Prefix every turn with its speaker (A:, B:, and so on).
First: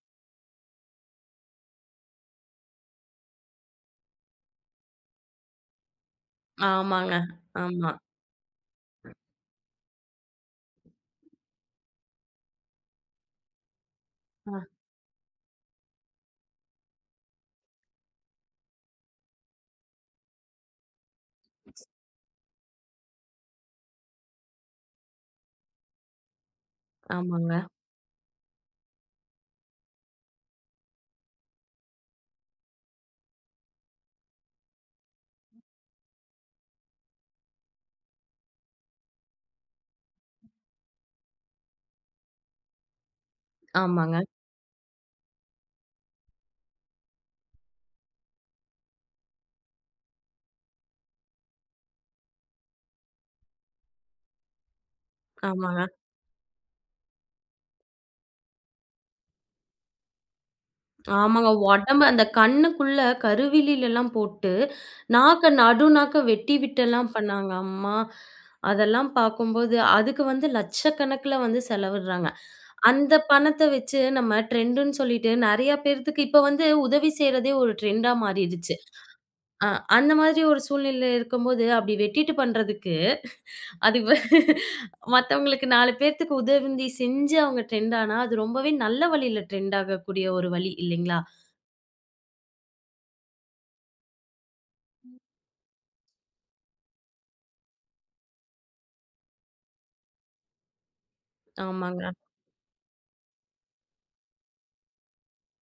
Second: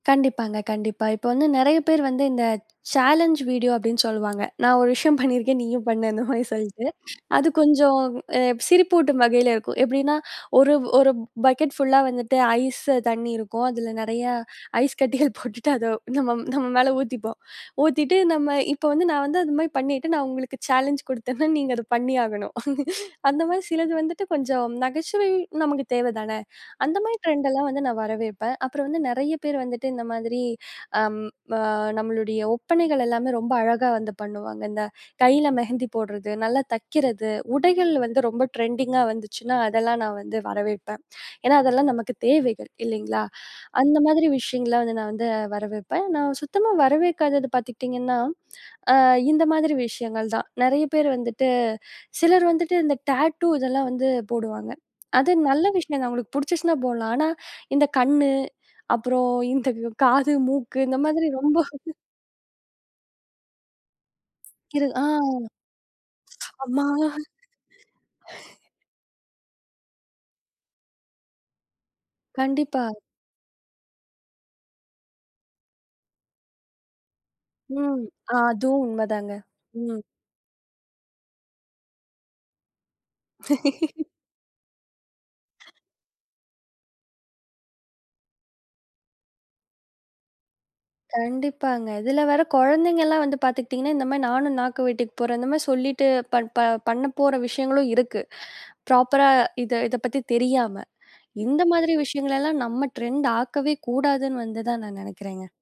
A: கண்டிப்பாங்க, கண்டிப்பா. இப்ப வந்து நெறைய பேர் வந்து இந்த சேலஞ் வீடியோ அப்படின்னு சொல்லுவாங்க. நான் ஒரு விஷயம் பண்ணியிருக்கேன். நீயும் பண்ணு அந்த மாரி சொல்லிட்டு
B: ஆமாங்க.
A: அது
B: ஆமா.
A: கொஞ்சம் எ சிரிப்பூட்டும் வகையில இருக்கும். எப்படின்னா 1 1 பக்கெட் ஃபுல்லா வந்துட்டு ஐஸ் தண்ணி இருக்கும். அதில நிறையா
B: ஆ.
A: ஐஸ் கட்டிகள் போட்டுட்டு அதை நம்ம நம்ம மேல ஊத்திப்போம். ஊத்திட்டு நம்ம இப்ப வந்து நான் வந்து அது மாரி பண்ணிட்டு நான் உங்களுக்கு சேலஞ்ச் குடுத்தேனா, நீங்க அத பண்ணியாகணும். அந்த மாதிரி சிலது வந்துட்டு கொஞ்சம் நகைச்சுவை நமக்கு தேவதான. அந்த மாதிரி
B: ஆமாங்க.
A: ட்ரெண்டெல்லாம் வந்து நான் வரவேற்பேன். அப்புறம் வந்து நெறைய பேர் வந்துட்டு இந்த மாதிரி அம் ம நம்மளுடைய ஒப்பனைகள் எல்லாமே ரொம்ப அழகா வந்து பண்ணுவாங்க. அந்த கைல மெஹந்தி போடுறது, நல்லா தக்கிறது, உடைகள் வந்து ரொம்ப ட்ரெண்டிங்கா வந்துச்சுனா, அதெல்லாம் நான் வந்து வரவேற்பேன். ஏன்னா அதெல்லாம் நமக்கு தேவை. இல்லைங்களா? அந்த
B: ஆமாங்க.
A: மாதிரி விஷயங்கள்லாம் வந்து நான் வந்து வரவேற்பேன். நான் சுத்தமா வரவேற்காதது பாத்துக்கிட்டீங்கன்னா, ஆ இந்த மாதிரி விஷயங்கள் தான். நெறைய பேர் வந்துட்டு சிலர் வந்துட்டு இந்த டேட்டூ இதெல்லாம் வந்து போடுவாங்க. அது நல்ல
B: ஆமாங்க.
A: விஷயம் தான். அவங்களுக்கு புடிச்சுச்சினா போடலாம். ஆனா, இந்த கண்ணு அப்புறம் இந்த காது, மூக்கு இந்த மாதிரி
B: ஆமாங்க.
A: ரொம்ப
B: ஒடம்ப அந்த கண்ணுக்குள்ள கருவிலிலலா போட்டு,
A: [unintelligible] ஆ.
B: நாக்க நடு நாக்க வெட்டி
A: அம்மா!
B: விட்டெல்லாம் பண்ணாங்க. அம்மா! அதெல்லாம் பாக்கும்போது அதுக்கு வந்து 1,00,000கணக்கில வந்து செலவிடுறாங்க.
A: கண்டிப்பா.
B: அந்த பணத்த வச்சு நம்ம ட்ரெண்டுன்னு சொல்லிட்டு நெறையா பேர்த்துக்கு இப்ப வந்து உதவி செய்றதே ஒரு
A: ம்.
B: ட்ரெண்டா
A: அ
B: மாறிடுச்சு.
A: அதுவும் உண்மதாங்க.
B: அ
A: ம்.
B: அந்த மாதிரி ஒரு சூழ்நிலையில இருக்கும்போது அப்படி வெட்டிட்டு பண்ணுறதுக்கு. அதுக்கு பதி மத்தவங்களுக்கு 4 பேத்துக்கு உதவி நீ செஞ்சு அவங்க ட்ரெண்டானா, அது ரொம்பவே நல்ல வழியில ட்ரெண்ட் ஆகக்கூடிய ஒரு வழி. இல்லைங்களா?
A: கண்டிப்பாங்க. இதுல வேற கொழந்தைங்கலாம் வந்து பாத்துக்கிட்டீங்கன்னா, இந்த மாரி நானும் நாக்கு வெட்டிக்க போறேன். இந்த மாரி சொல்லிட்டு பட் ப பண்ண போற விஷயங்களும் இருக்கு. ப்ராப்பரா இத இத பத்தி தெரியாம, இந்த மாதிரி
B: ஆமாங்க.
A: விஷயங்களெல்லாம் நம்ம ட்ரெண்ட்டாக்கவே கூடாதுன்னு வந்துதான் நான் நெனைக்கிறேங்க.